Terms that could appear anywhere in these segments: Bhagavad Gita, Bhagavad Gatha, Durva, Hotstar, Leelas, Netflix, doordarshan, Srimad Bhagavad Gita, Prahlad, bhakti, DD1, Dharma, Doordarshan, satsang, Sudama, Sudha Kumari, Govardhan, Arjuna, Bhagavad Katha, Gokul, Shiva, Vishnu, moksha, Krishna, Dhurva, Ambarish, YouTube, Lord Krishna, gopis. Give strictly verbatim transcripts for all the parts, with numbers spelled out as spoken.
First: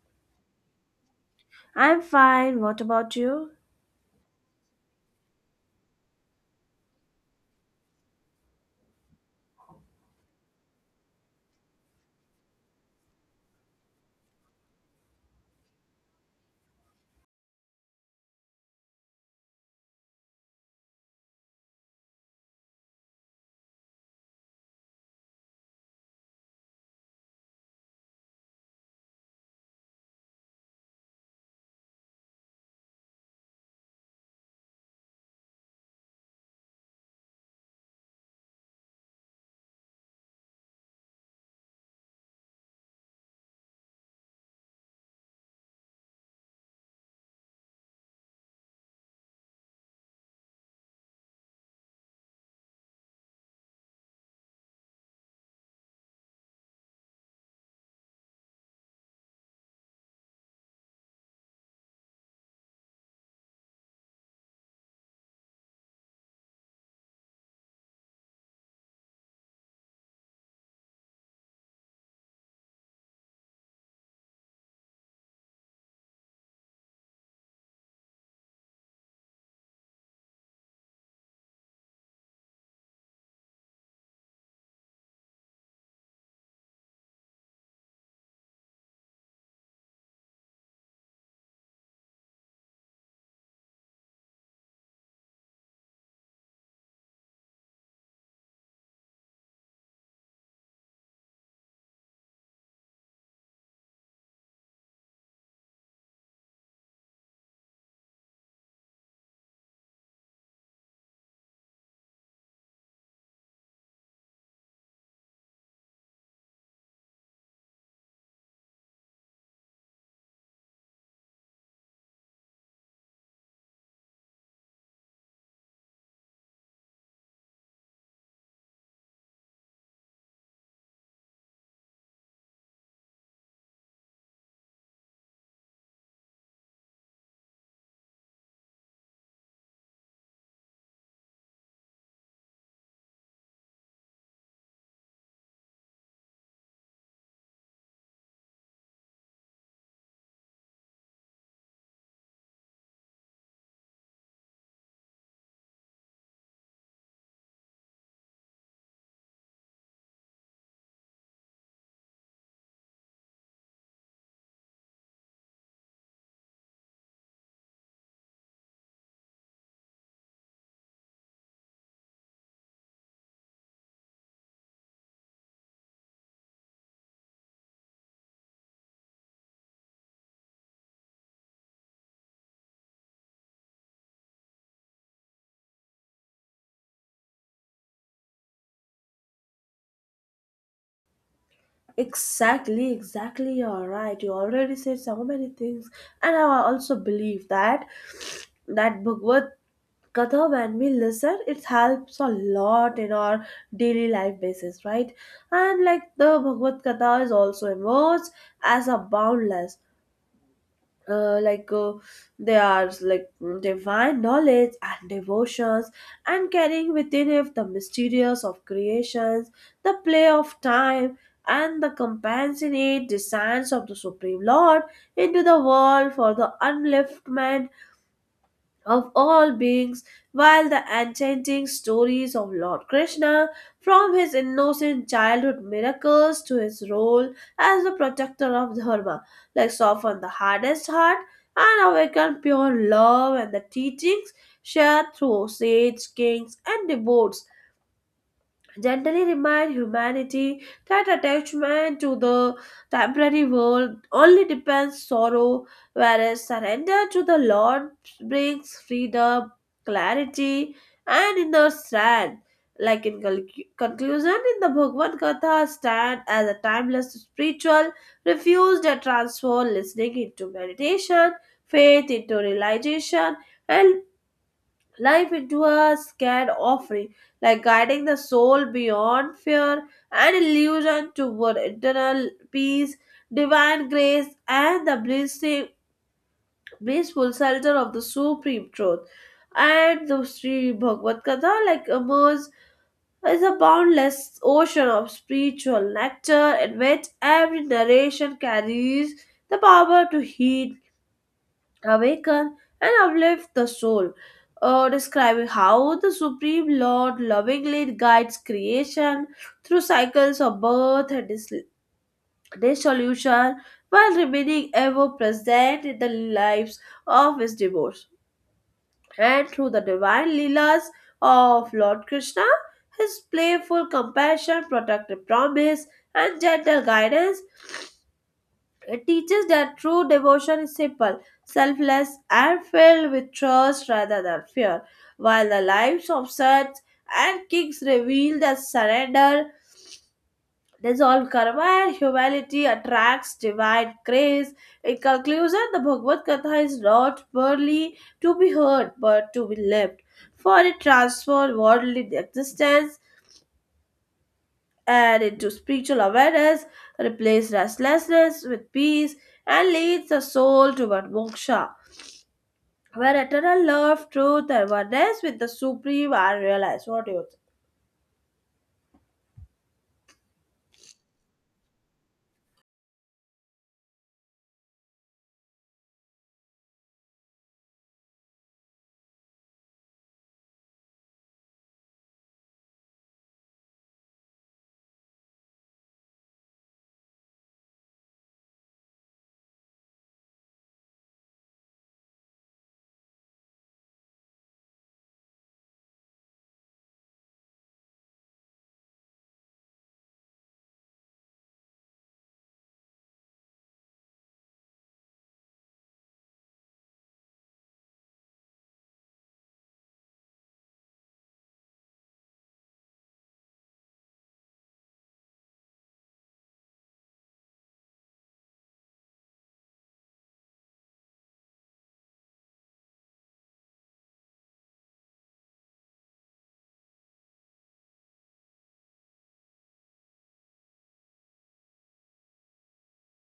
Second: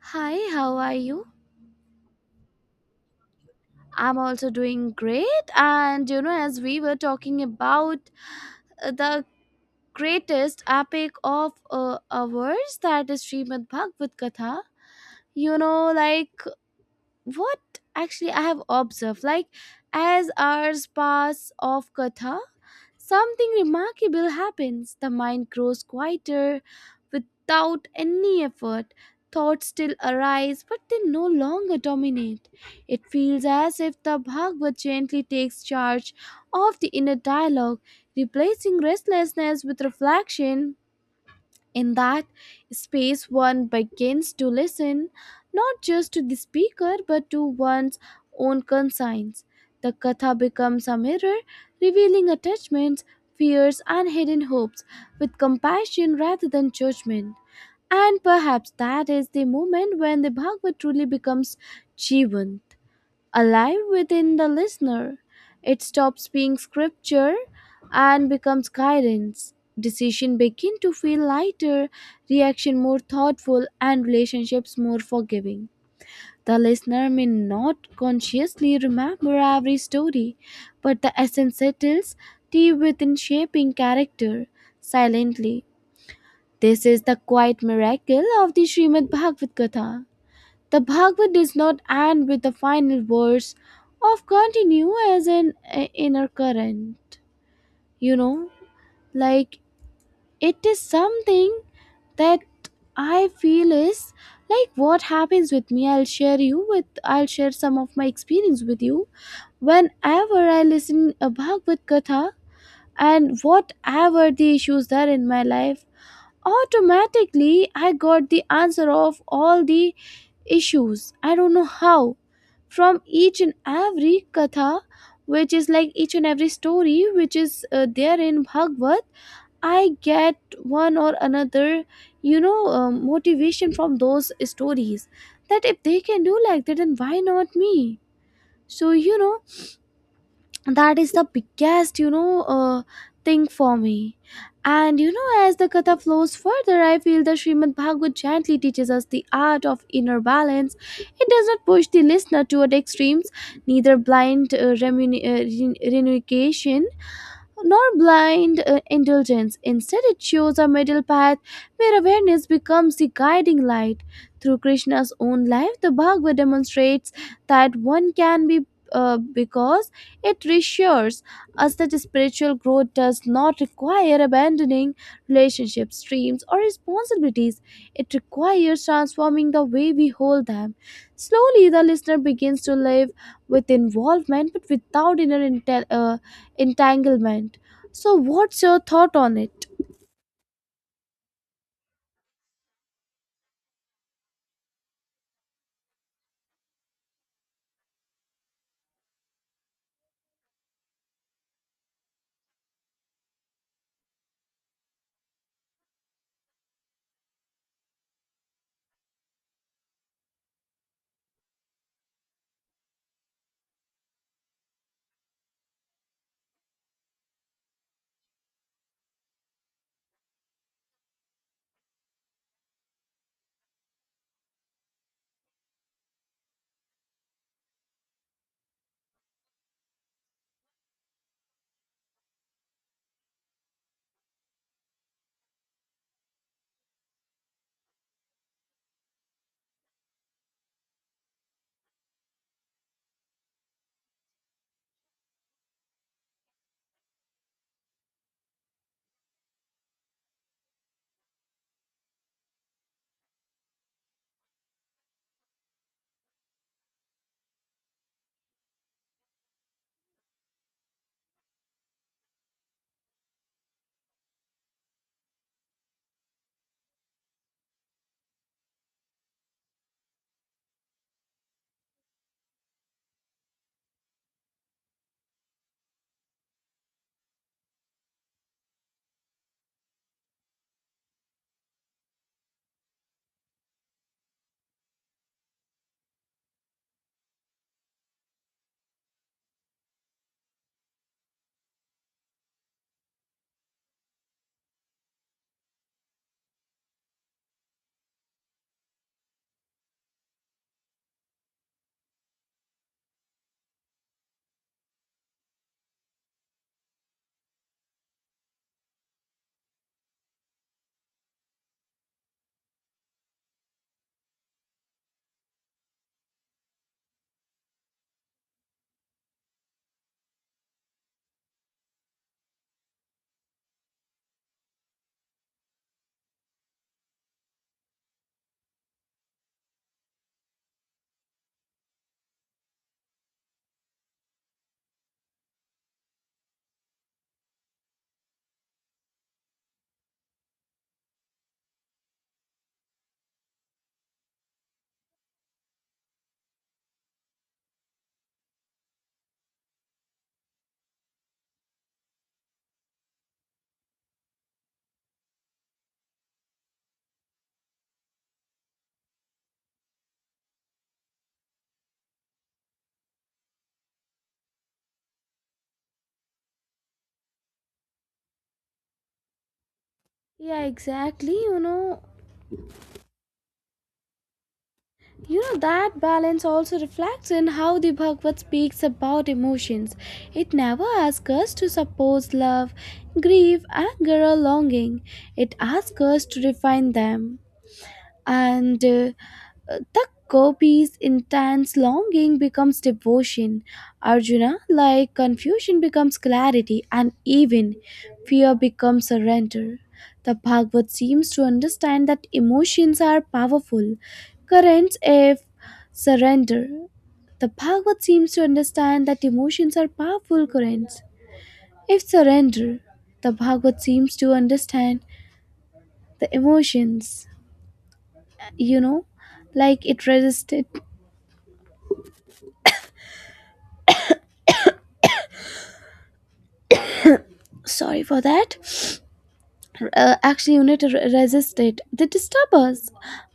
Hi, how are you? I'm fine. What about you? I'm also doing great. And you know, as we were talking about uh, the greatest epic of uh, ours, that is Srimad Bhagavad Gatha. You know, like what actually I have observed, like as hours pass off Katha, something remarkable happens. The mind grows quieter without any effort. Thoughts still arise, but they no longer dominate. It feels as if the Bhagavad gently takes charge of the inner dialogue, replacing restlessness with reflection in that space, one begins to listen not just to the speaker but to one's own conscience. The katha becomes a mirror, revealing attachments, fears, and hidden hopes with compassion rather than judgment. And perhaps that is the moment when the Bhagavad truly becomes Jivan, alive within the listener. It stops being scripture and becomes guidance. Decision begin to feel lighter, reaction more thoughtful, and relationships more forgiving. The listener may not consciously remember every story, but the essence settles deep within shaping character silently. This is the quiet miracle of the Srimad Bhagavad Gita. The Bhagavad does not end with the final verse of continue as an uh, inner current, you know, like it is something that I feel is like what happens with me. I'll share you with I'll share some of my experience with you. Whenever I listen a Bhagavad Katha and whatever the issues that in my life, automatically I got the answer of all the issues. I don't know how from each and every katha, which is like each and every story, which is uh, there in bhagavad, I get one or another, you know, um, motivation from those stories that if they can do like that, then why not me? So, you know, that is the biggest, you know, uh, thing for me. And you know, as the katha flows further, I feel the srimad bhagavat gently teaches us the art of inner balance. It does not push the listener toward extremes, neither blind uh, remun- uh, ren- renunciation nor blind uh, indulgence. Instead, it shows a middle path where awareness becomes the guiding light. Through Krishna's own life, the Bhagavad demonstrates that one can be uh, because it reassures us that spiritual growth does not require abandoning relationships, dreams, or responsibilities. It requires transforming the way we hold them. Slowly, the listener begins to live with involvement but without inner intel- uh, entanglement. So, what's your thought on it? Exactly, exactly. You're right. You already said so many things, and I also believe that that Bhagavad Katha, when we listen, it helps a lot in our daily life basis, right? And like the Bhagavad Katha is also emerged as a boundless. uh, like uh, they are like mm, divine knowledge and devotions and carrying within it the mysterious of creations, the play of time and the compassionate designs of the supreme Lord into the world for the upliftment of all beings, while the enchanting stories of Lord Krishna, from his innocent childhood miracles to his role as the protector of Dharma, like soften the hardest heart and awaken pure love, and the teachings shared through sage kings and devotees gently remind humanity that attachment to the temporary world only depends sorrow, whereas surrender to the Lord brings freedom, clarity, and inner strength. Like in conc- conclusion, in the Bhagavad Gita, stand as a timeless spiritual, refused and transform listening into meditation, faith into realization, and life into a scared offering, like guiding the soul beyond fear and illusion toward eternal peace, divine grace, and the blissing, blissful shelter of the supreme truth. And the Sri Bhagavad Gita, like emerges as a boundless ocean of spiritual nectar, in which every narration carries the power to heal, awaken, and uplift the soul, uh, describing how the Supreme Lord lovingly guides creation through cycles of birth and dis- dissolution while remaining ever present in the lives of his devotees. And through the divine Leelas of Lord Krishna, his playful compassion, protective promise, and gentle guidance, it teaches that true devotion is simple, selfless, and filled with trust rather than fear, while the lives of saints and kings reveal that surrender, dissolve karma, and humility attracts divine grace. In conclusion, the Bhagavad Gita is not merely to be heard but to be lived, for it transforms worldly existence and into spiritual awareness, replace restlessness with peace, and leads the soul toward moksha, where eternal love, truth, and oneness with the supreme are realized. What do you think? Yeah, exactly. You know, you know that balance also reflects in how the Bhagavad speaks about emotions. It never asks us to suppose love, grief, anger, or longing. It asks us to refine them. And uh, Uh, The copy's intense longing becomes devotion. Arjuna, like confusion, becomes clarity, and even fear becomes surrender. The Bhagavad seems to understand that emotions are powerful currents if surrender. The Bhagavad seems to understand that emotions are powerful currents if surrender. The Bhagavad seems to understand the emotions, you know, like it resisted. Sorry for that uh, action unit re- resist it. They disturb us,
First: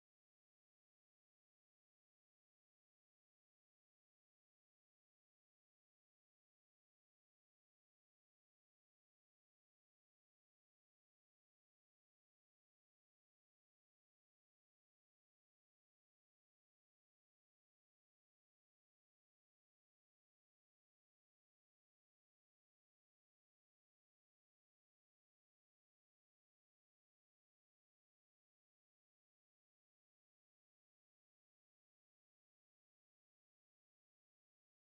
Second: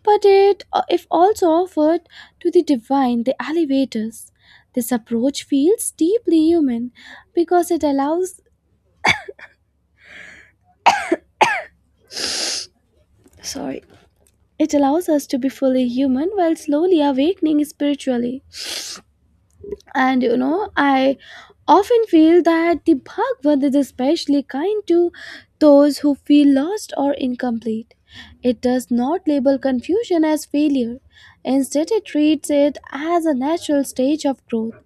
but it, uh, if also offered to the divine, the elevators. This approach feels deeply human because it allows, sorry, it allows us to be fully human while slowly awakening spiritually. And you know, I often feel that the bhagavad is especially kind to those who feel lost or incomplete. It does not label confusion as failure. Instead, it treats it as a natural stage of growth.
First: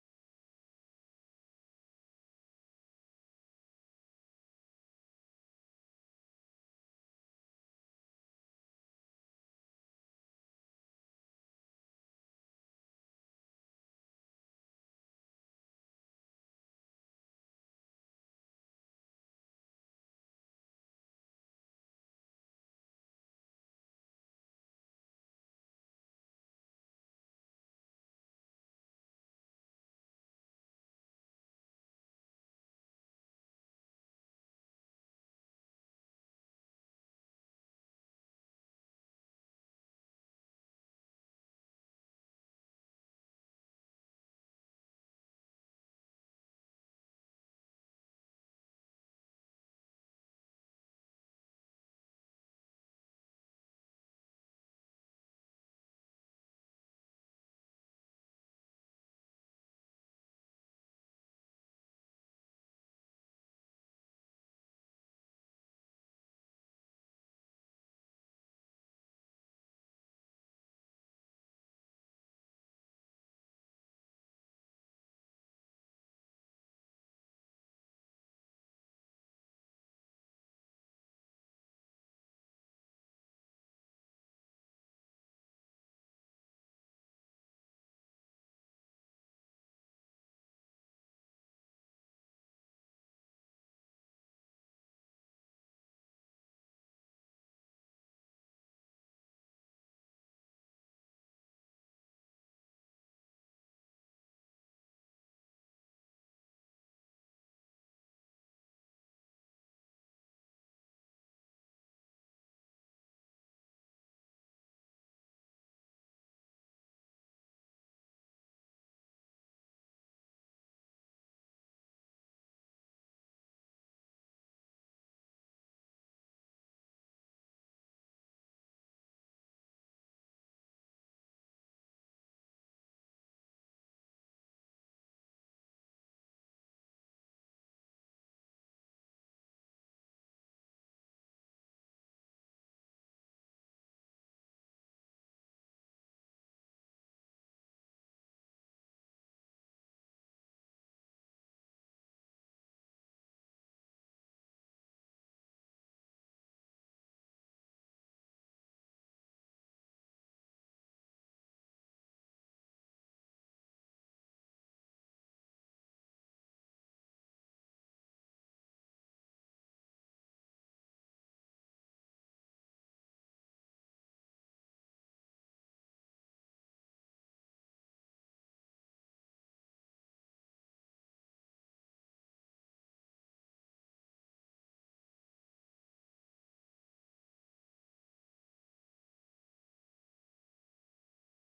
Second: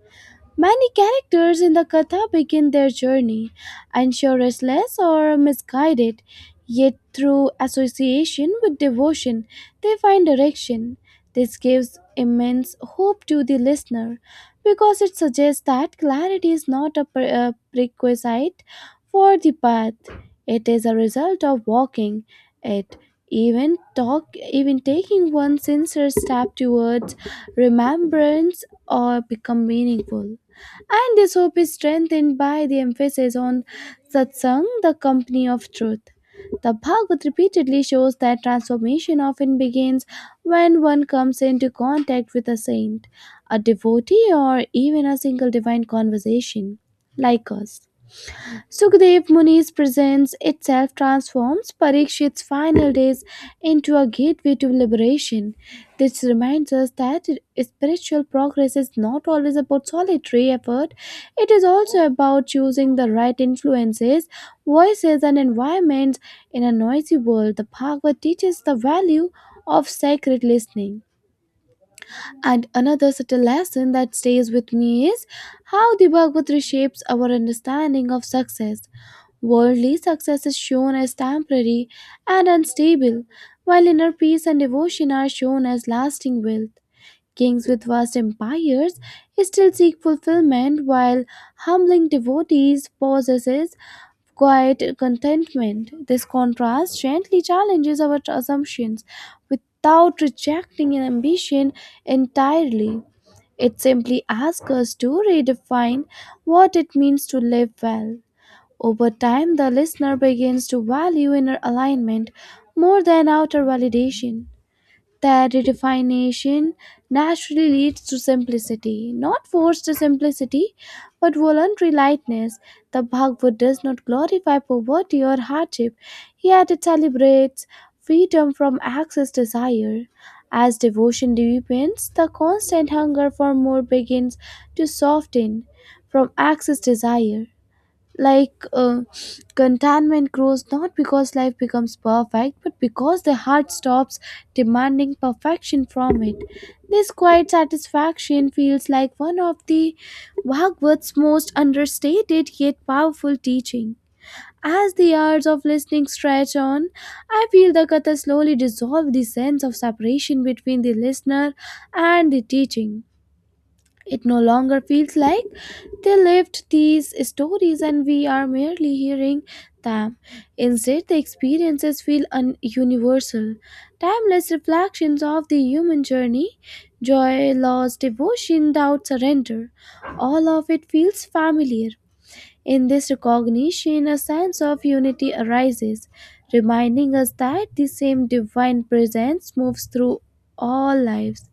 Many characters in the Katha begin their journey, unsure, restless, or misguided, yet through association with devotion, they find direction. This gives immense hope to the listener because it suggests that clarity is not a pre- a prerequisite for the path, it is a result of walking it. Even talk, even taking one sincere step towards remembrance or become meaningful. And this hope is strengthened by the emphasis on satsang, the company of truth. The Bhagavad repeatedly shows that transformation often begins when one comes into contact with a saint, a devotee, or even a single divine conversation like us. Sukhdev Muni's presence itself transforms Parikshit's final days into a gateway to liberation. This reminds us that spiritual progress is not always about solitary effort, it is also about choosing the right influences, voices, and environments in a noisy world. The Bhagavad teaches the value of sacred listening. And another subtle lesson that stays with me is how the Bhagavad reshapes our understanding of success. Worldly success is shown as temporary and unstable, while inner peace and devotion are shown as lasting wealth. Kings with vast empires still seek fulfillment while humbling devotees possesses quiet contentment. This contrast gently challenges our assumptions without rejecting an ambition entirely. It simply asks us to redefine what it means to live well. Over time, the listener begins to value inner alignment more than outer validation. That redefination naturally leads to simplicity, not forced simplicity, but voluntary lightness. The Bhagavad does not glorify poverty or hardship, yet it celebrates freedom from excess desire. As devotion deepens, the constant hunger for more begins to soften from excess desire, like uh, contentment grows, not because life becomes perfect, but because the heart stops demanding perfection from it. This quiet satisfaction feels like one of the Bhagavad's most understated yet powerful teaching. As the hours of listening stretch on, I feel the Katha slowly dissolve the sense of separation between the listener and the teaching. It no longer feels like they lived these stories and we are merely hearing them. Instead, the experiences feel un- universal, timeless reflections of the human journey, joy, loss, devotion, doubt, surrender. All of it feels familiar, in this recognition, a sense of unity arises, reminding us that the same divine presence moves through all lives.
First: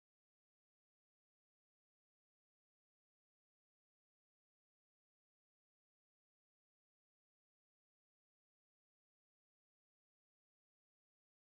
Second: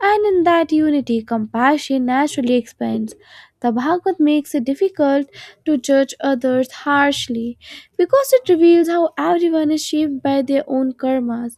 And in that unity, compassion naturally expands. The Bhagavad makes it difficult to judge others harshly because it reveals how everyone is shaped by their own karmas,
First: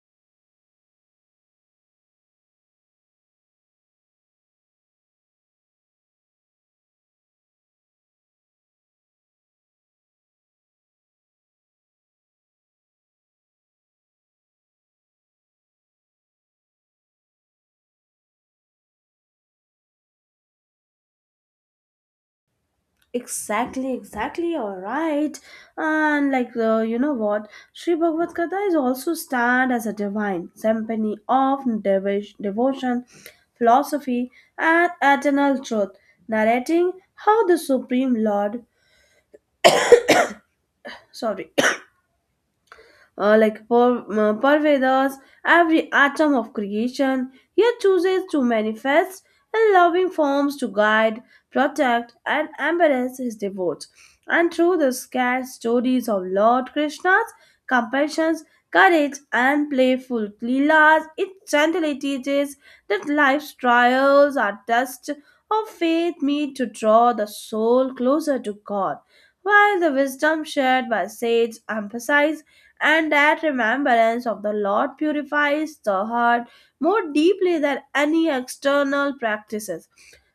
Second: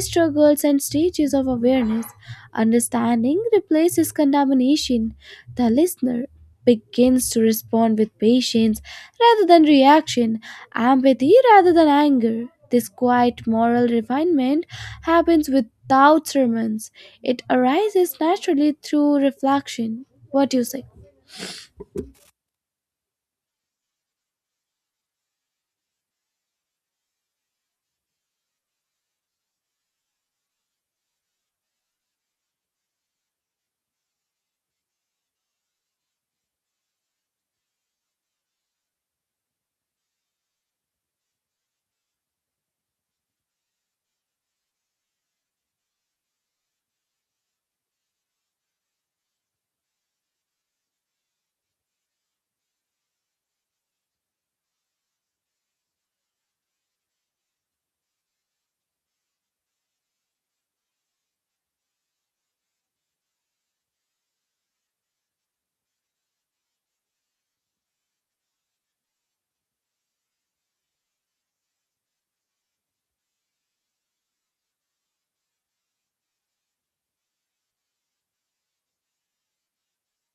struggles, and stages of awareness. Understanding replaces condemnation. The listener begins to respond with patience rather than reaction, empathy rather than anger. This quiet moral refinement happens without sermons. It arises naturally through reflection. What do you say? Exactly, exactly, all right. And like, uh, you know what? Sri Bhagavad Gita is also stand as a divine symphony of devo- devotion, philosophy, and eternal truth, narrating how the Supreme Lord, sorry, uh, like per, uh, pervades every atom of creation, yet chooses to manifest in loving forms to guide, protect, and embrace his devotees. And through the scarce stories of Lord Krishna's compassion, courage, and playful Leelas, it gently teaches that life's trials are tests of faith meet to draw the soul closer to God, while the wisdom shared by sage emphasizes and that remembrance of the Lord purifies the heart more deeply than any external practices.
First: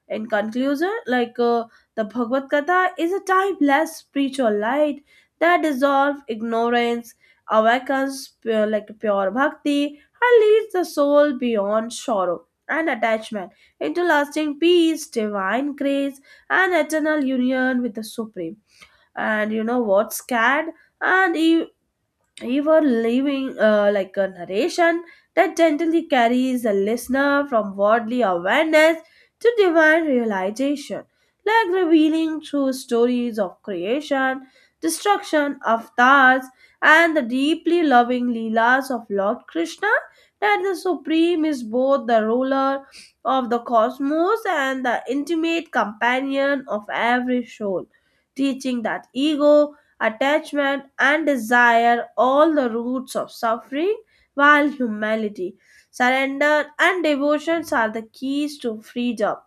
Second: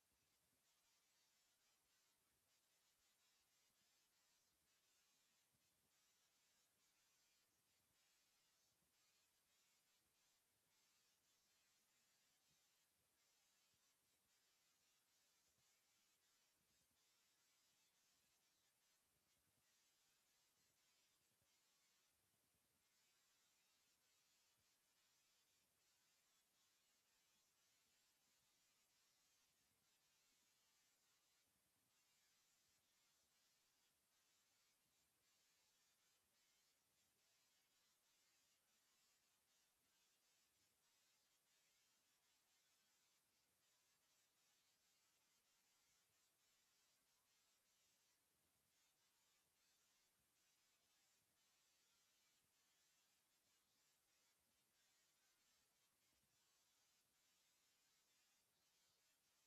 In conclusion, like uh, the Bhagavad Gita is a timeless spiritual light that dissolves ignorance, awakens pure, like pure bhakti, and leads the soul beyond sorrow and attachment into lasting peace, divine grace, and eternal union with the Supreme. And you know what's scared? And e- you were leaving uh, like a narration that gently carries the listener from worldly awareness to divine realization, like revealing through stories of creation, destruction, avatars, and the deeply loving Leelas of Lord Krishna, that the Supreme is both the ruler of the cosmos and the intimate companion of every soul, teaching that ego, attachment, and desire, all the roots of suffering, while humility, surrender, and devotions are the keys to freedom.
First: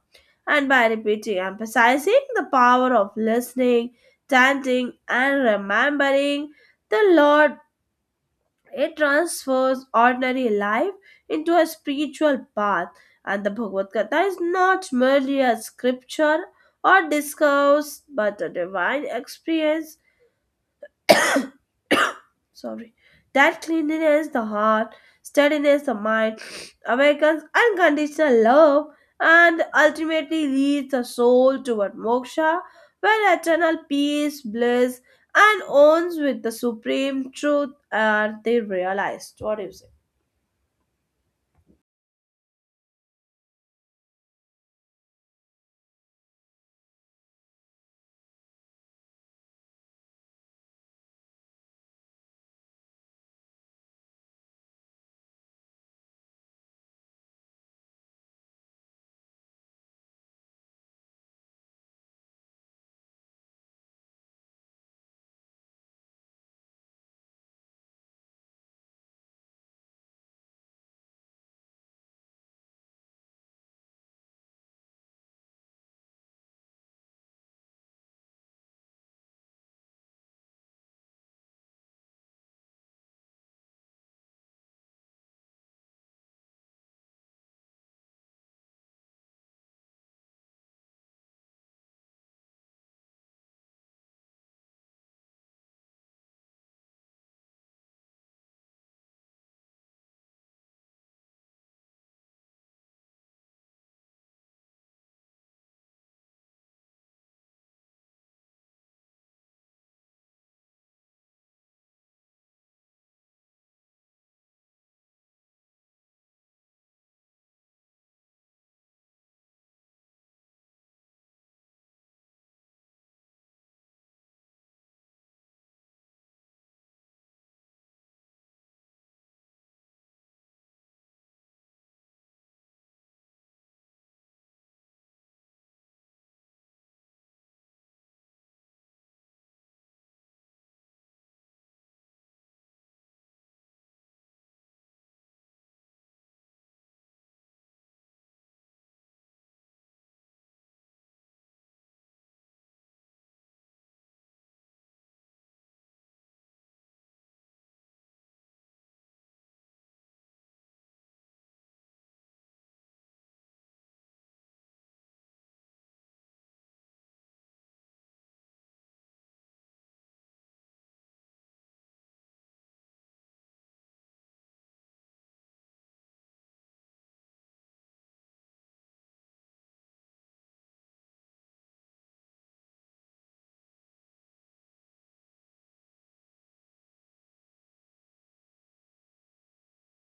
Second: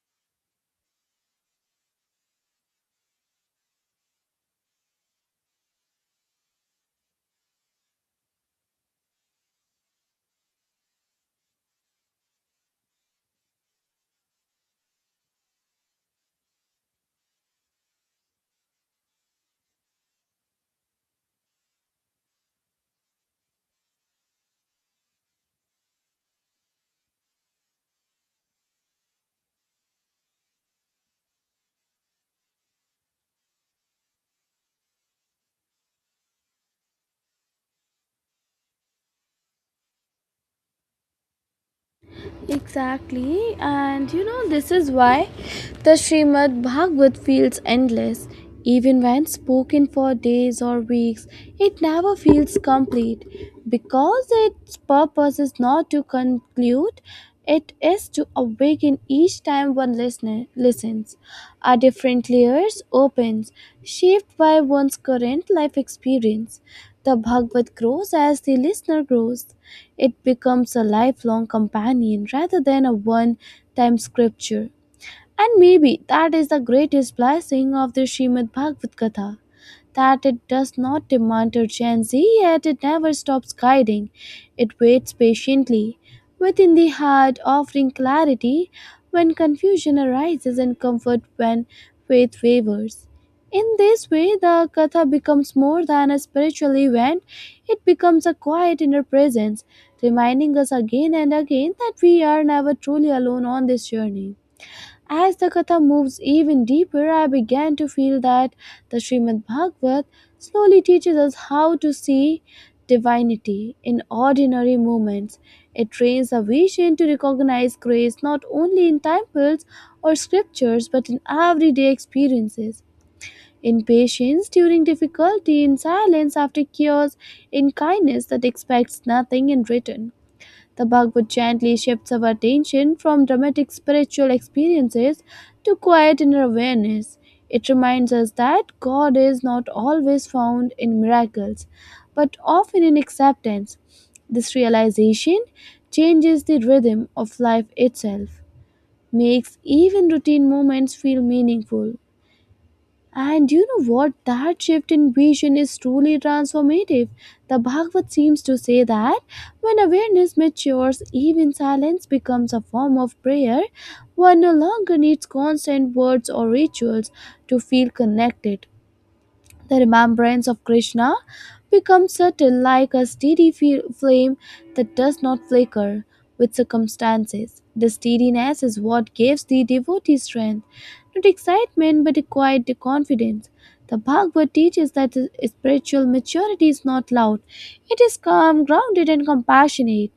And by repeating, emphasizing the power of listening, chanting, and remembering the Lord, it transfers ordinary life into a spiritual path. And the Bhagavad Gita is not merely a scripture or discourse, but a divine experience. Sorry. That cleanliness the heart, steadiness the mind, awakens unconditional love, and ultimately leads the soul toward moksha, where eternal peace, bliss, and owns with the supreme truth are they realized. What do you say? Exactly, and you know, this is why the Srimad Bhagavat feels endless. Even when spoken for days or weeks, it never feels complete because its purpose is not to conclude, it is to awaken each time one listener listens. A different layers opens, shaped by one's current life experience. The Bhagavat grows as the listener grows. It becomes a lifelong companion rather than a one time scripture. And maybe that is the greatest blessing of the Srimad Bhagavad Gita that it does not demand urgency, yet it never stops guiding. It waits patiently within the heart, offering clarity when confusion arises and comfort when faith wavers. In this way, the Katha becomes more than a spiritual event, it becomes a quiet inner presence, reminding us again and again that we are never truly alone on this journey. As the Katha moves even deeper, I began to feel that the Srimad Bhagavat slowly teaches us how to see divinity in ordinary moments. It trains our vision to recognize grace not only in temples or scriptures but in everyday experiences. In patience during difficulty, in silence after chaos, in kindness that expects nothing in return. The Bhagavad gently shifts our attention from dramatic spiritual experiences to quiet inner awareness. It reminds us that God is not always found in miracles, but often in acceptance. This realization changes the rhythm of life itself, makes even routine moments feel meaningful. And you know what? That shift in vision is truly transformative. The Bhagavad seems to say that when awareness matures, even silence becomes a form of prayer. One no longer needs constant words or rituals to feel connected. The remembrance of Krishna becomes subtle like a steady fe- flame that does not flicker with circumstances. The steadiness is what gives the devotee strength, not excitement but a quiet confidence. The Bhagavad teaches that spiritual maturity is not loud, it is calm, grounded, and compassionate.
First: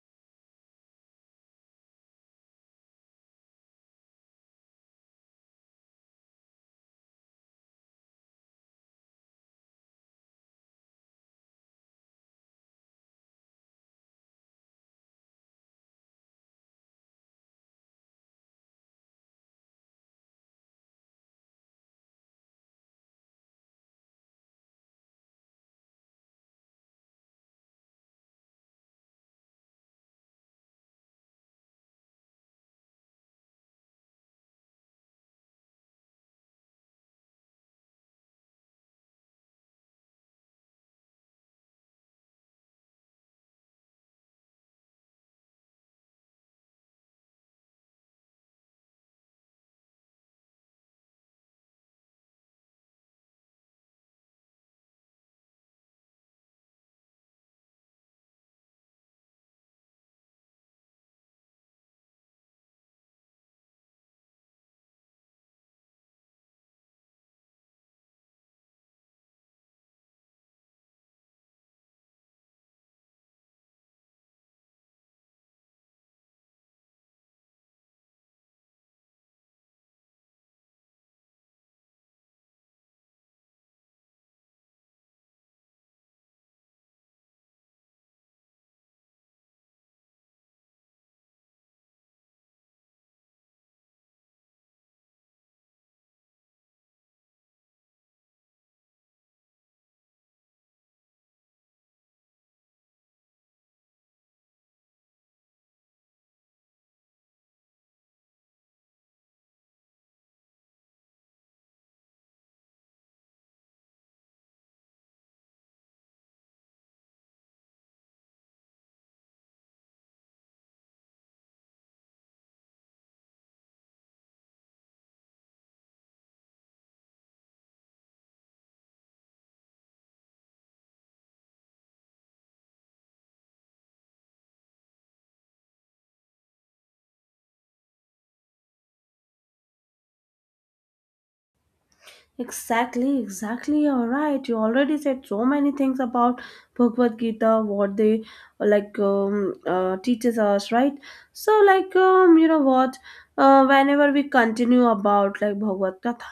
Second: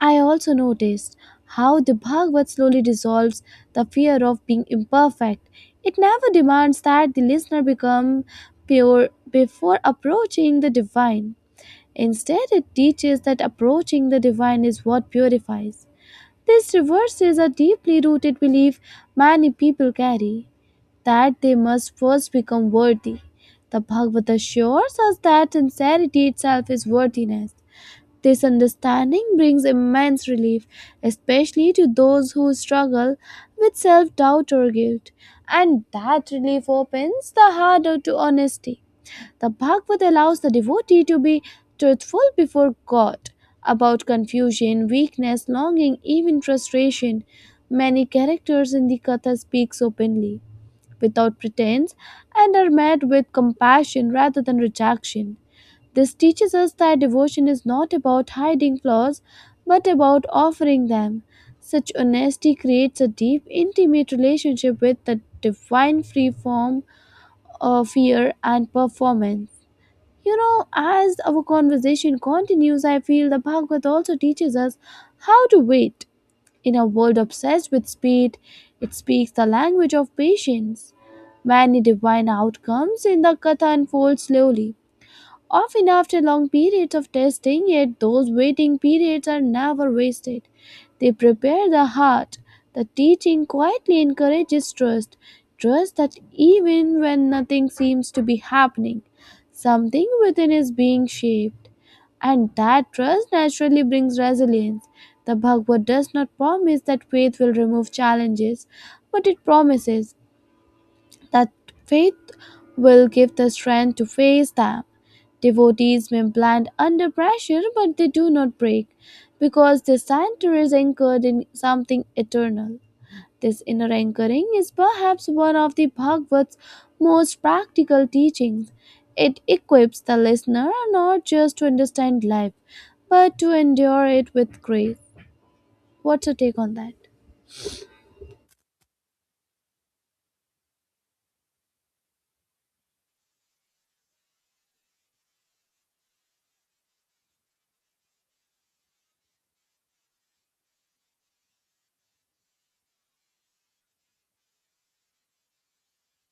I also noticed how the Bhagavad slowly dissolves the fear of being imperfect. It never demands that the listener become pure before approaching the divine. Instead, it teaches that approaching the divine is what purifies. This reverses a deeply rooted belief many people carry that they must first become worthy. The Bhagavad assures us that sincerity itself is worthiness. This understanding brings immense relief, especially to those who struggle with self doubt or guilt, and that relief opens the heart to honesty. The Bhagavad allows the devotee to be truthful before God about confusion, weakness, longing, even frustration. Many characters in the Katha speaks openly, without pretense, and are met with compassion rather than rejection. This teaches us that devotion is not about hiding flaws, but about offering them. Such honesty creates a deep, intimate relationship with the divine free form of fear and performance. You know, as our conversation continues, I feel the Bhagavad also teaches us how to wait. In a world obsessed with speed, it speaks the language of patience. Many divine outcomes in the Katha unfold slowly, often after long periods of testing, yet those waiting periods are never wasted. They prepare the heart. The teaching quietly encourages trust. Trust that even when nothing seems to be happening, something within is being shaped. And that trust naturally brings resilience. The Bhagavad does not promise that faith will remove challenges, but it promises that faith will give the strength to face them. Devotees may bend under pressure, but they do not break because their center is anchored in something eternal. This inner anchoring is perhaps one of the Bhagavad's most practical teachings. It equips the listener not just to understand life, but to endure it with grace. What's your take on that? Exactly, exactly. You're right. You already said so many things about Bhagavad Gita, what they like um, uh, teaches us, right? So, like um, you know what? Uh, whenever we continue about like Bhagavad Gita,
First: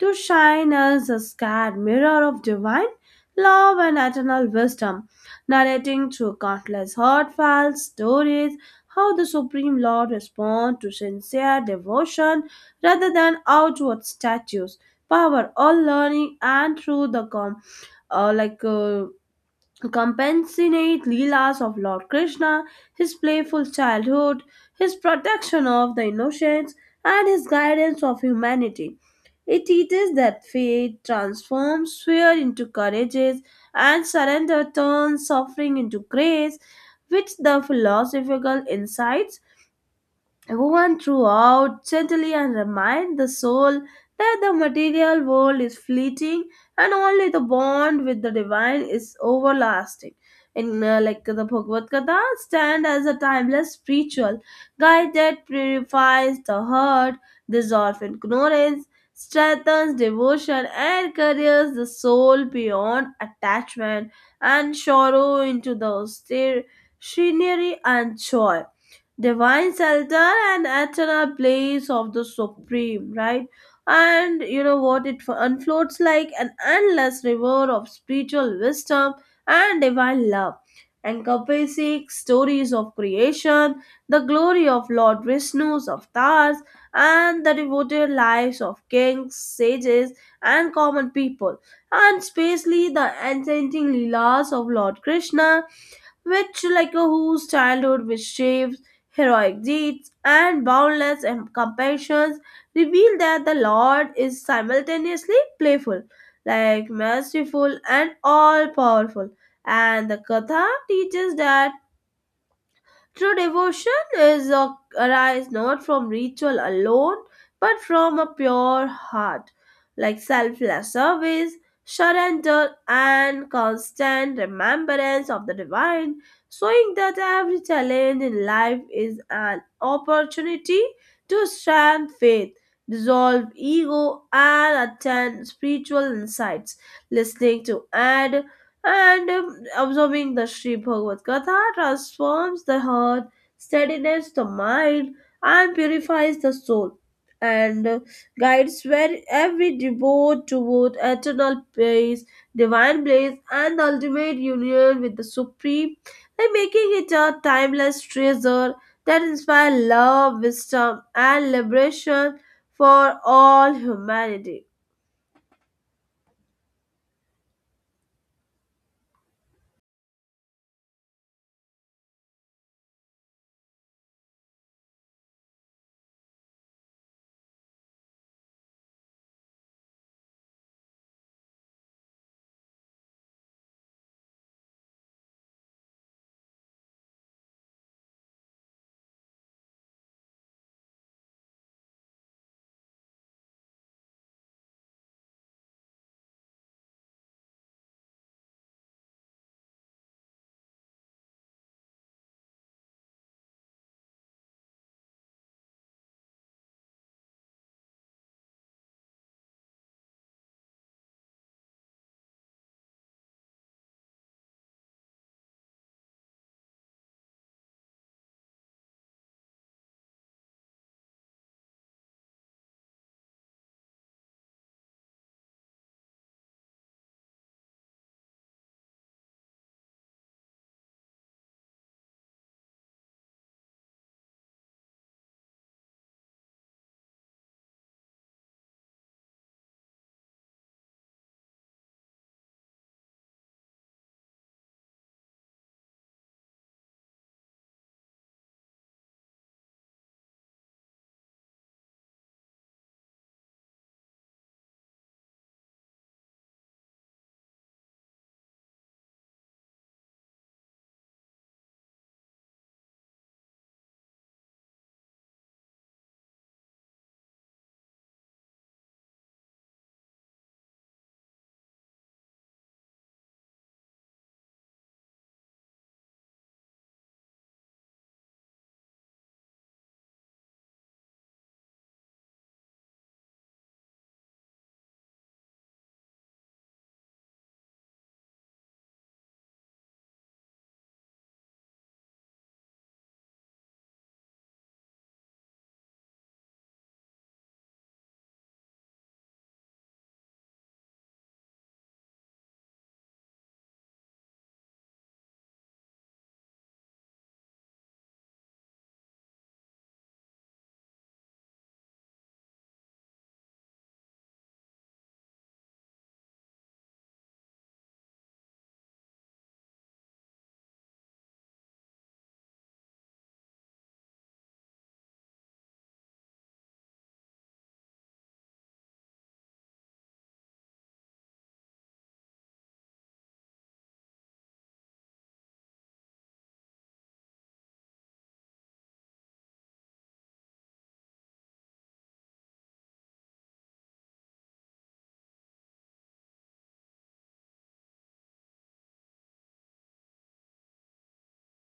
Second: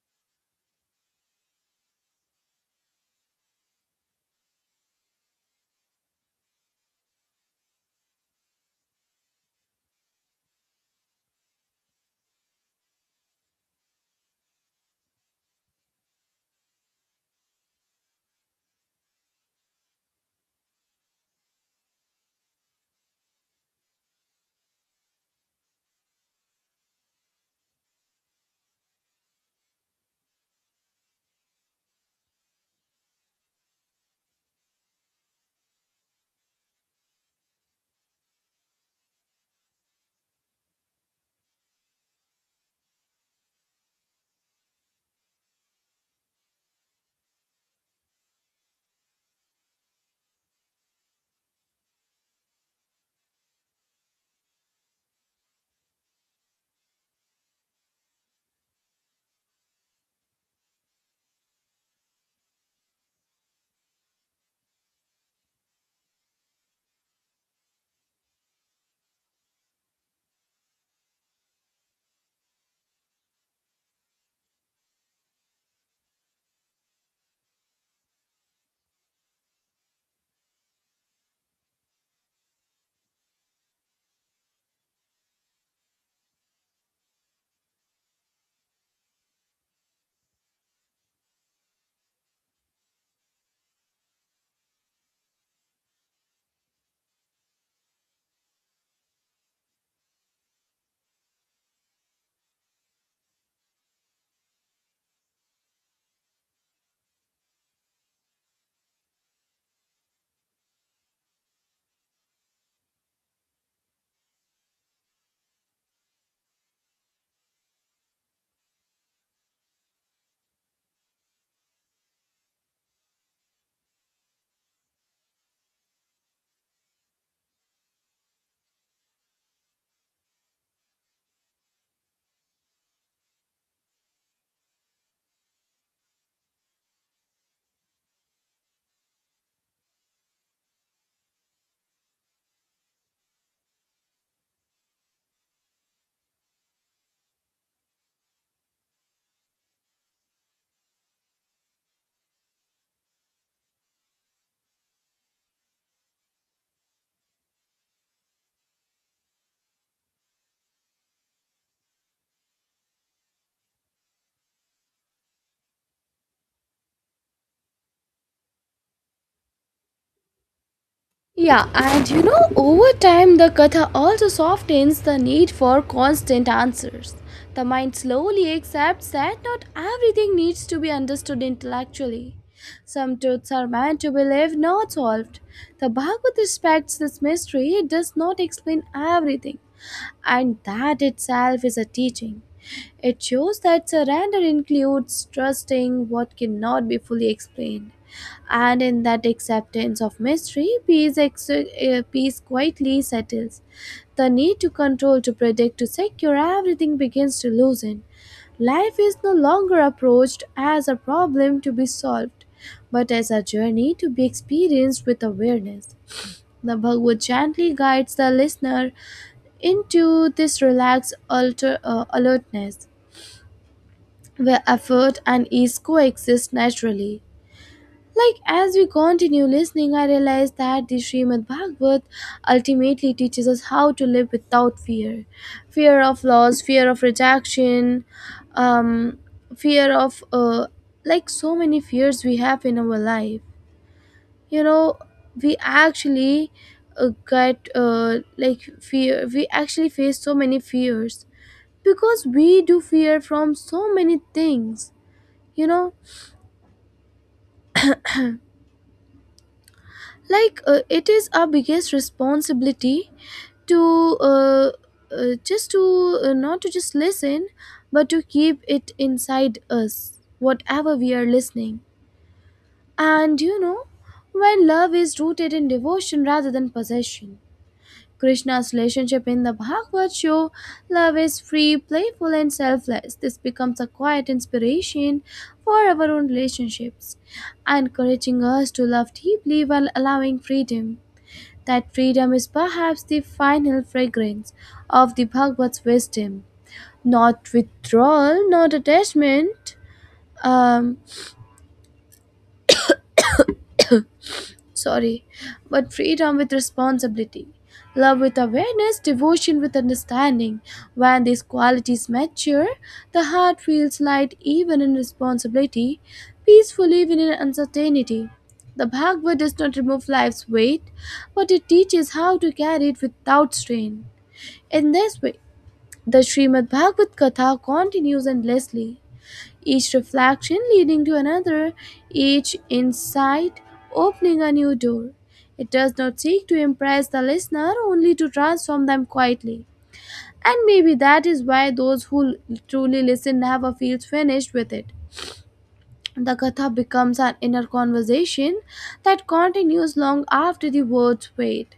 to shine as a scared mirror of divine love and eternal wisdom, narrating through countless heartfelt stories how the Supreme Lord responds to sincere devotion rather than outward statues. Power all learning, and through the com- uh, like uh, to compensate Leelas of Lord Krishna, his playful childhood, his protection of the innocents, and his guidance of humanity. It teaches that faith transforms fear into courage and surrender turns suffering into grace, which the philosophical insights woven throughout gently and remind the soul that the material world is fleeting and only the bond with the divine is everlasting. In uh, like the Bhagavad Gita, stand as a timeless spiritual guide that purifies the heart, dissolves ignorance, strengthens devotion, and carries the soul beyond attachment and sorrow into the austere scenery and joy, divine shelter and eternal place of the supreme right. And you know what, it unfloats like an endless river of spiritual wisdom and divine love, encompassing stories of creation, the glory of Lord Vishnu's avatars and the devoted lives of kings, sages, and common people, and especially the enchanting Leelas of Lord Krishna, which like a whose childhood was shaped, heroic deeds, and boundless compassion reveal that the Lord is simultaneously playful, like merciful and all powerful. And the Katha teaches that true devotion is a, arise not from ritual alone, but from a pure heart, like selfless service, surrender, and constant remembrance of the divine, showing that every challenge in life is an opportunity to strengthen faith, dissolve ego, and attain spiritual insights. Listening to add and um, absorbing the Sri Bhagavad gatha transforms the heart, steadiness the mind, and purifies the soul, and uh, guides very, every devote toward eternal peace, divine bliss, and the ultimate union with the Supreme, by making it a timeless treasure that inspires love, wisdom, and liberation for all humanity. Yeah, and you know, over time, the katha also softens the need for constant answers. The mind slowly accepts that not everything needs to be understood intellectually. Some truths are meant to be lived, not solved. The Bhagavad respects this mystery. It does not explain everything, and that itself is a teaching. It shows that surrender includes trusting what cannot be fully explained, and in that acceptance of mystery, peace, ex- uh, peace quietly settles. The need to control, to predict, to secure everything begins to loosen. Life is no longer approached as a problem to be solved, but as a journey to be experienced with awareness. The Bhagavad gently guides the listener into this relaxed alter, uh, alertness where effort and ease coexist naturally. Like as we continue listening, I realize that the Srimad Bhagavat ultimately teaches us how to live without fear, fear of loss, fear of rejection, um, fear of uh, like so many fears we have in our life. You know, we actually uh, get uh, like fear. We actually face so many fears because we do fear from so many things, you know, like uh, it is our biggest responsibility to uh, uh, just to uh, not to just listen, but to keep it inside us whatever we are listening. And you know, when love is rooted in devotion rather than possession, Krishna's relationship in the Bhagavad show love is free, playful, and selfless. This becomes a quiet inspiration for our own relationships, encouraging us to love deeply while allowing freedom. That freedom is perhaps the final fragrance of the Bhagavad's wisdom. Not withdrawal, not attachment, um, Sorry, but freedom with responsibility, love with awareness, devotion with understanding. When these qualities mature, the heart feels light even in responsibility, peaceful even in uncertainty. The Bhagavad does not remove life's weight, but it teaches how to carry it without strain. In this way, the Srimad Bhagavad Katha continues endlessly, each reflection leading to another, each insight opening a new door. It does not seek to impress the listener, only to transform them quietly. And maybe that is why those who truly listen never feel finished with it. The Katha becomes an inner conversation that continues long after the words fade.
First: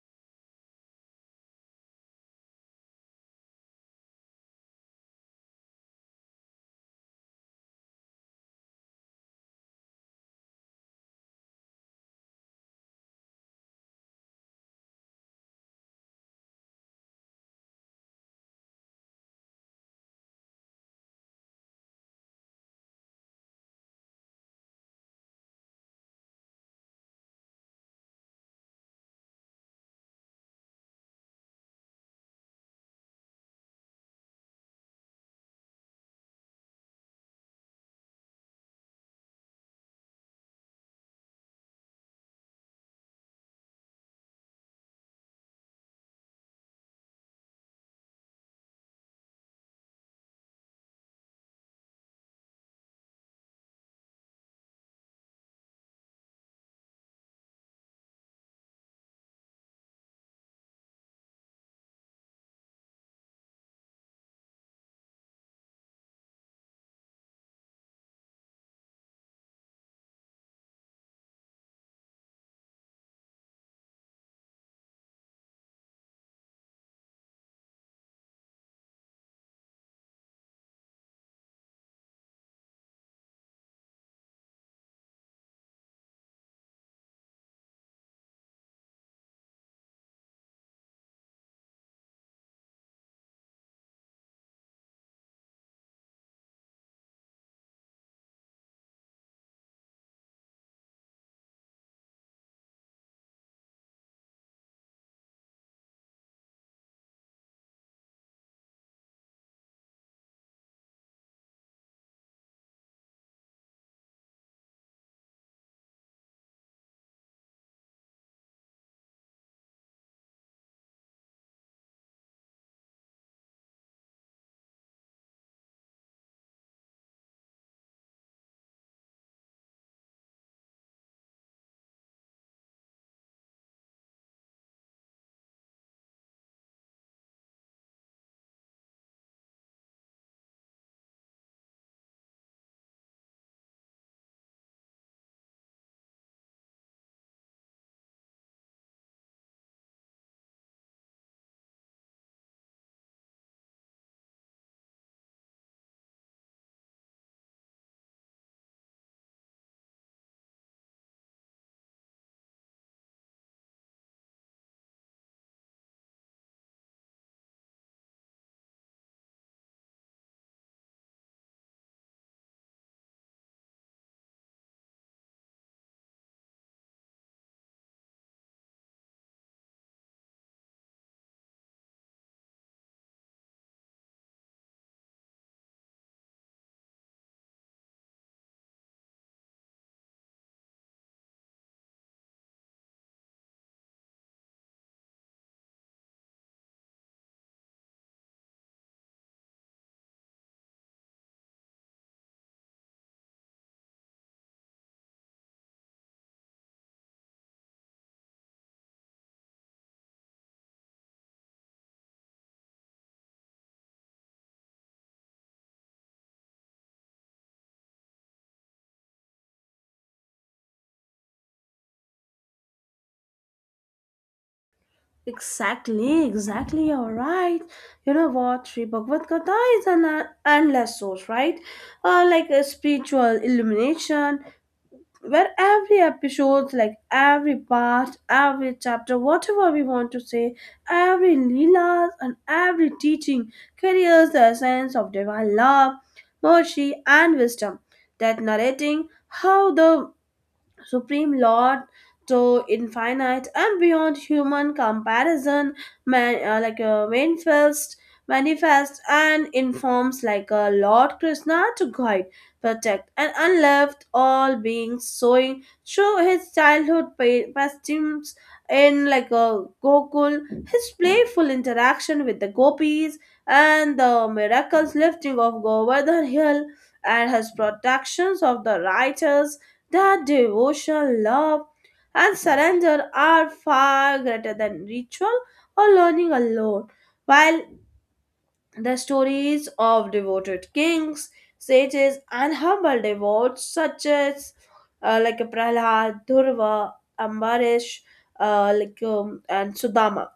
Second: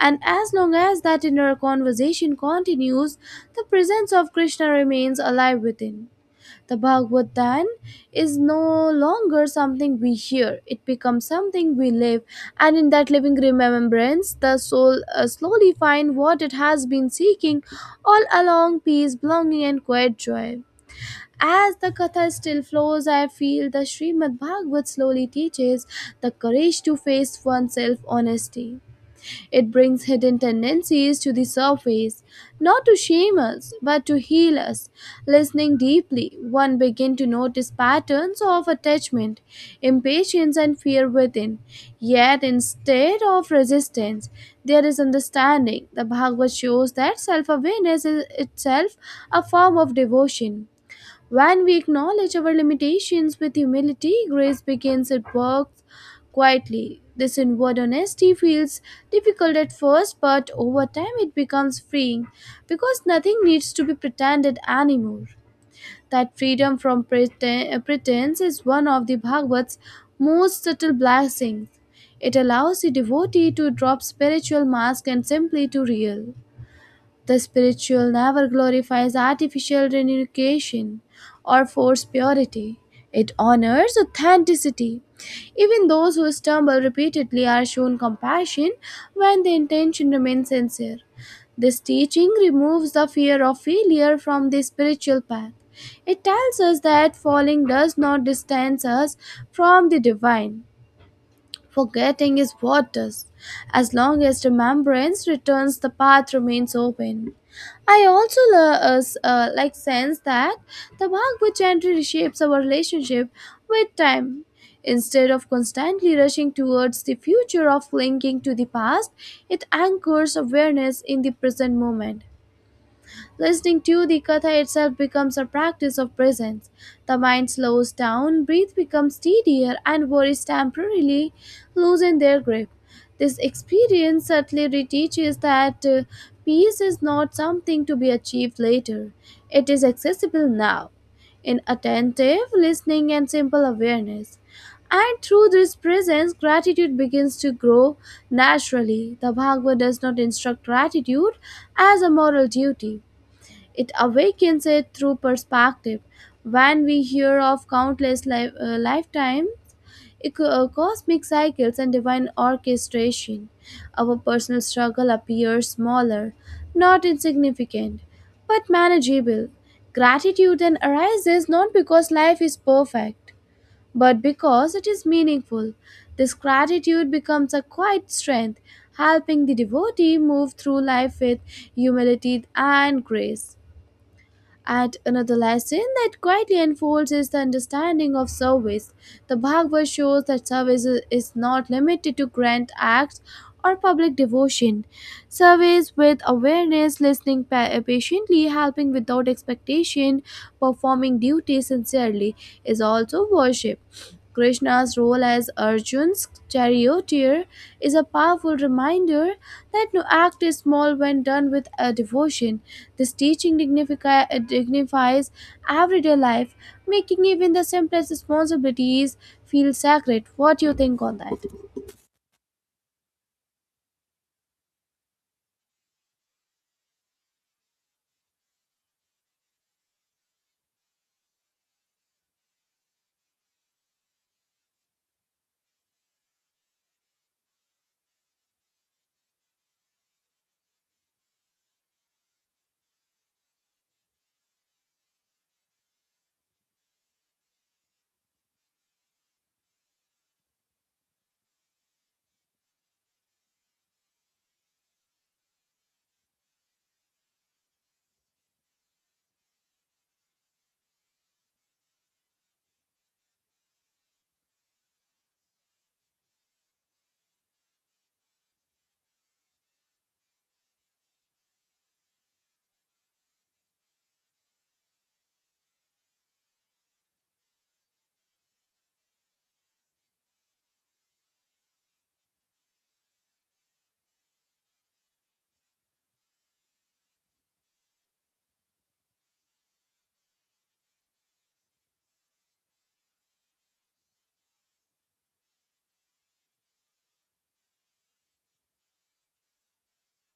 And as long as that inner conversation continues, the presence of Krishna remains alive within. The Bhagavatam is no longer something we hear, it becomes something we live, and in that living remembrance, the soul uh, slowly finds what it has been seeking all along: peace, belonging, and quiet joy. As the Katha still flows, I feel the Srimad Bhagavat slowly teaches the courage to face oneself honesty. It brings hidden tendencies to the surface, not to shame us, but to heal us. Listening deeply, one begins to notice patterns of attachment, impatience, and fear within. Yet, instead of resistance, there is understanding. The Bhagavad shows that self awareness is itself a form of devotion. When we acknowledge our limitations with humility, grace begins at work quietly. This inward honesty feels difficult at first, but over time it becomes freeing because nothing needs to be pretended anymore. That freedom from preten- uh, pretense is one of the Bhagavat's most subtle blessings. It allows the devotee to drop spiritual mask and simply to real. The spiritual never glorifies artificial renunciation or forced purity. It honors authenticity. Even those who stumble repeatedly are shown compassion when the intention remains sincere. This teaching removes the fear of failure from the spiritual path. It tells us that falling does not distance us from the divine. Forgetting is what does. As long as remembrance returns, the path remains open. I also la- uh, s- uh, like sense that the work which entry reshapes our relationship with time. Instead of constantly rushing towards the future of clinging to the past, it anchors awareness in the present moment. Listening to the katha itself becomes a practice of presence. The mind slows down, breath becomes steadier, and worries temporarily loosen their grip. This experience subtly reteaches that uh, peace is not something to be achieved later, it is accessible now in attentive listening and simple awareness. And through this presence, gratitude begins to grow naturally. The Bhagavad does not instruct gratitude as a moral duty, it awakens it through perspective. When we hear of countless li- uh, lifetime eco- uh, cosmic cycles and divine orchestration, our personal struggle appears smaller, not insignificant, but manageable. Gratitude then arises not because life is perfect, but because it is meaningful. This gratitude becomes a quiet strength, helping the devotee move through life with humility and grace. At another lesson that quietly unfolds is the understanding of service. The Bhagavad shows that service is is not limited to grand acts or public devotion. Service with awareness, listening pa- patiently, helping without expectation, performing duty sincerely is also worship. Krishna's role as Arjun's charioteer is a powerful reminder that no act is small when done with a devotion. This teaching dignifi- uh, dignifies everyday life, making even the simplest responsibilities feel sacred. What do you think on that? Exactly, exactly. You're right. You know what? Sri Bhagavad Gita is an uh, endless source, right? Uh, like a spiritual illumination, where every episode, like every part, every chapter, whatever we want to say, every lila and every teaching carries the essence of divine love, mercy, and wisdom. That narrating how the Supreme Lord, so infinite and beyond human comparison, man, uh, like a manifest, manifest and informs like a Lord Krishna to guide, protect, and unloved all beings, showing through his childhood pa- pastimes in like a Gokul, his playful interaction with the gopis, and the miraculous lifting of Govardhan Hill, and his protections of the righteous, their devotion, love, and surrender are far greater than ritual or learning alone. While the stories of devoted kings, sages, and humble devotees such as uh, like a Prahlad, Durva, Ambarish, uh, like um, and Sudama,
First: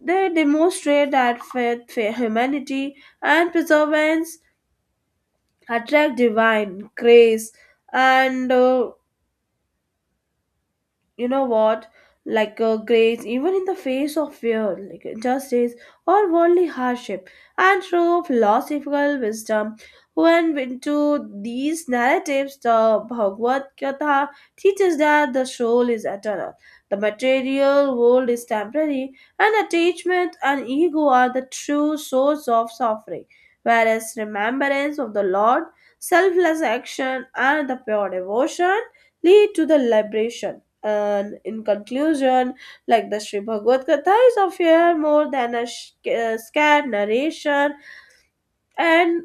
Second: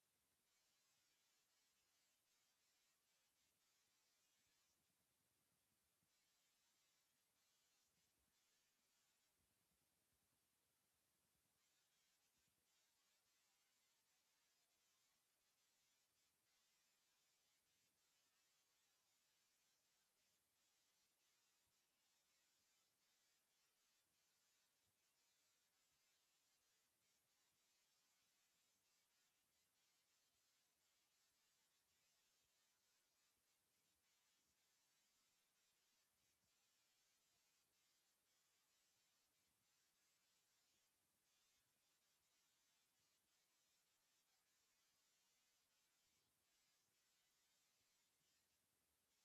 they demonstrate that faith, faith, humanity, and perseverance attract divine grace, and uh, you know what, like uh, grace even in the face of fear, like injustice or worldly hardship. And through philosophical wisdom when into these narratives, the Bhagavad Gita teaches that the soul is eternal, the material world is temporary, and attachment and ego are the true source of suffering, whereas remembrance of the Lord, selfless action, and the pure devotion lead to the liberation. And in conclusion, like the Sri Bhagavad Gita is of here more than a sh- uh, scared narration, and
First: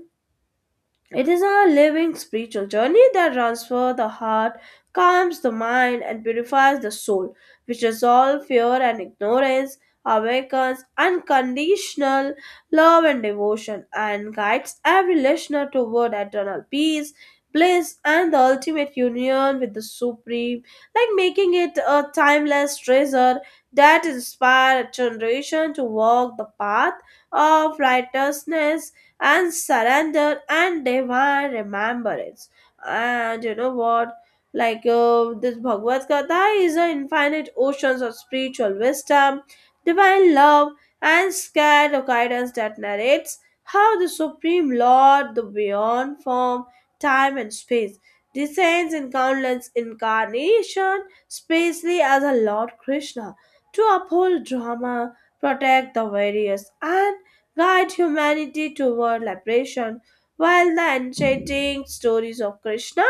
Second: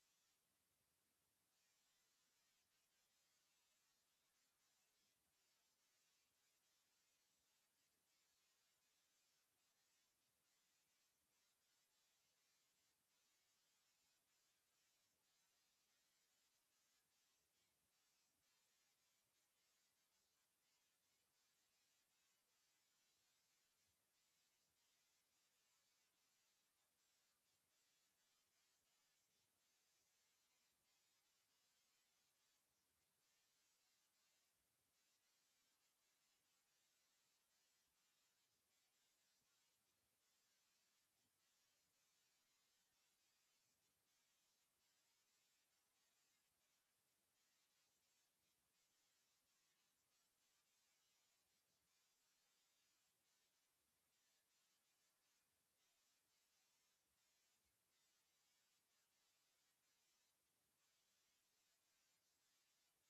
it is a living spiritual journey that transforms the heart, calms the mind, and purifies the soul, which resolves fear and ignorance, awakens unconditional love and devotion, and guides every listener toward eternal peace, bliss, and the ultimate union with the Supreme, like making it a timeless treasure that inspires a generation to walk the path of righteousness and surrender and divine remembrance. And you know what? Like uh, this Bhagavad Gita is an infinite oceans of spiritual wisdom, divine love, and scared guidance that narrates how the Supreme Lord, the beyond form, time, and space, descends in countless incarnation, spacely as a Lord Krishna, to uphold drama, protect the various, and guide humanity toward liberation. While the enchanting stories of Krishna,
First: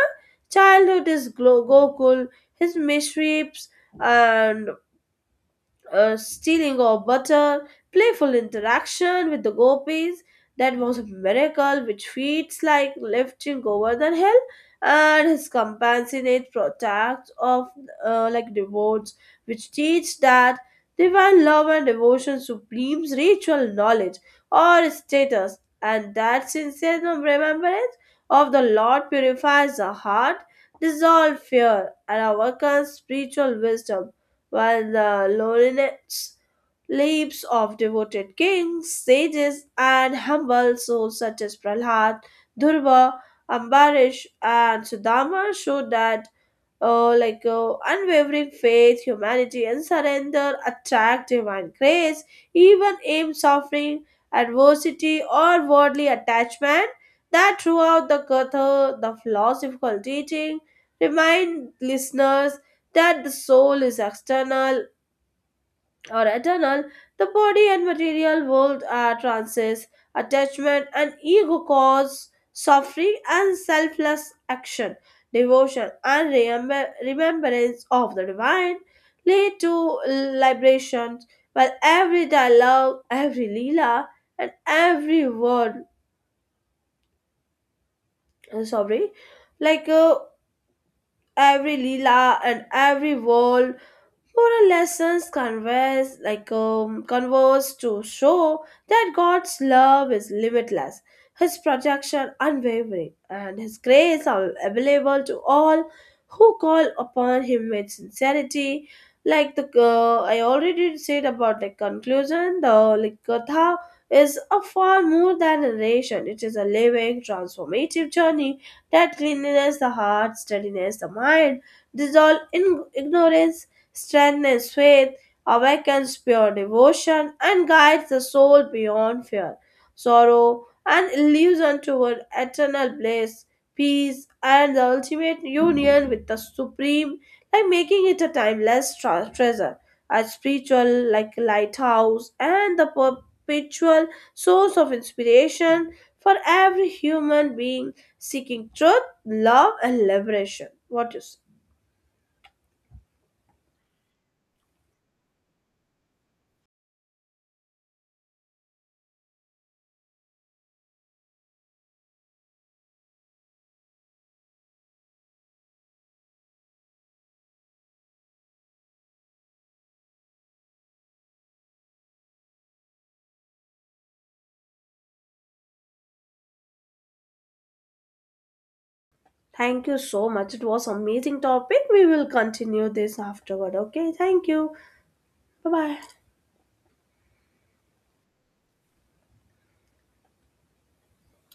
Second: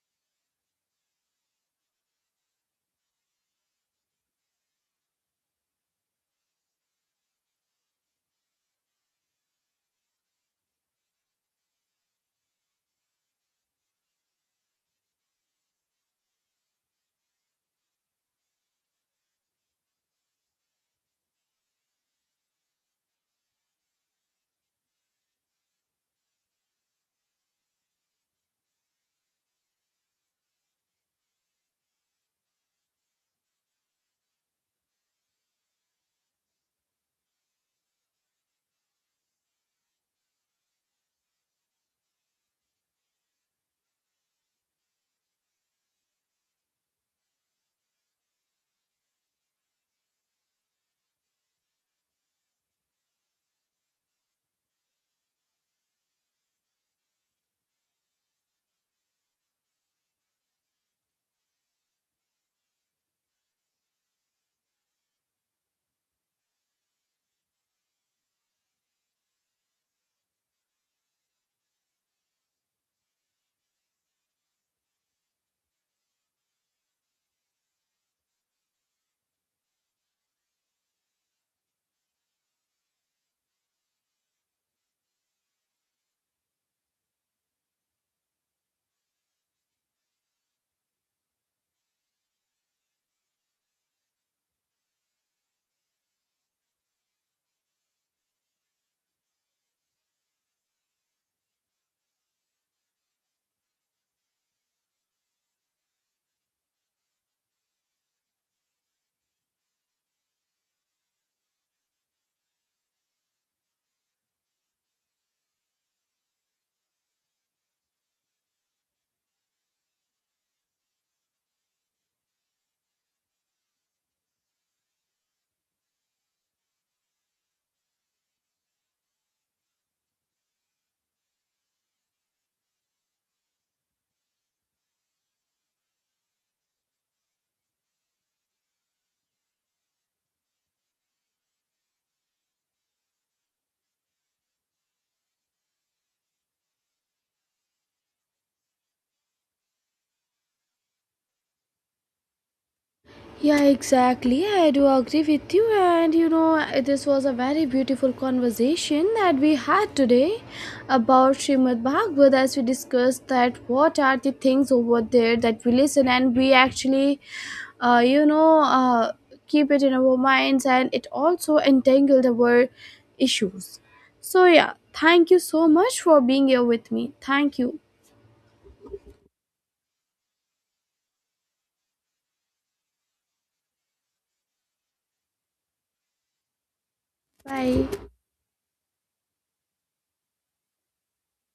childhood is Glo- Gokul, his mischiefs, and uh, stealing of butter, playful interaction with the gopis. That was a miracle which feels like lifting over the hill, and his compassionate protect of uh, like devotes, which teach that divine love and devotion supremes ritual knowledge or status, and that sincere remembrance of the Lord purifies the heart, dissolves fear, and awakens spiritual wisdom, while the lowliness lives of devoted kings, sages, and humble souls such as Prahlad, Dhurva, Ambarish, and Sudama show that uh, like uh, unwavering faith, humanity, and surrender attract divine grace. Even in suffering, adversity, or worldly attachment, that throughout the Gatha, the philosophical teaching remind listeners that the soul is external or eternal, the body and material world are trances, attachment and ego cause suffering, and selfless action, devotion and remember- remembrance of the divine lead to liberation, while every dialogue, every lila, and every word, uh, sorry, like uh, every lila and every word for our lessons converse like um, converse to show that God's love is limitless, His protection unwavering, and His grace are available to all who call upon Him with sincerity. Like the uh, I already said about the conclusion, the like, Gatha is a far more than a narration. It is a living, transformative journey that cleanliness the heart, steadiness the mind, dissolve in ignorance, strength is faith, awakens pure devotion, and guides the soul beyond fear, sorrow, and illusion toward eternal bliss, peace, and the ultimate union with the Supreme, like making it a timeless tra- treasure, a spiritual like lighthouse, and the perpetual source of inspiration for every human being seeking truth, love, and liberation. What you say? Yeah, exactly. I do agree with you. And you know, this was a very beautiful conversation that we had today about Srimad Bhagavad as we discussed that what are the things over there that we listen and we actually, uh, you know, uh, keep it in our minds and it also entangled our issues. So, yeah, thank you so much for being here with me. Thank you. Thank you so much. It was amazing topic. We will continue this afterward. Okay. Thank you. Bye bye. Bye.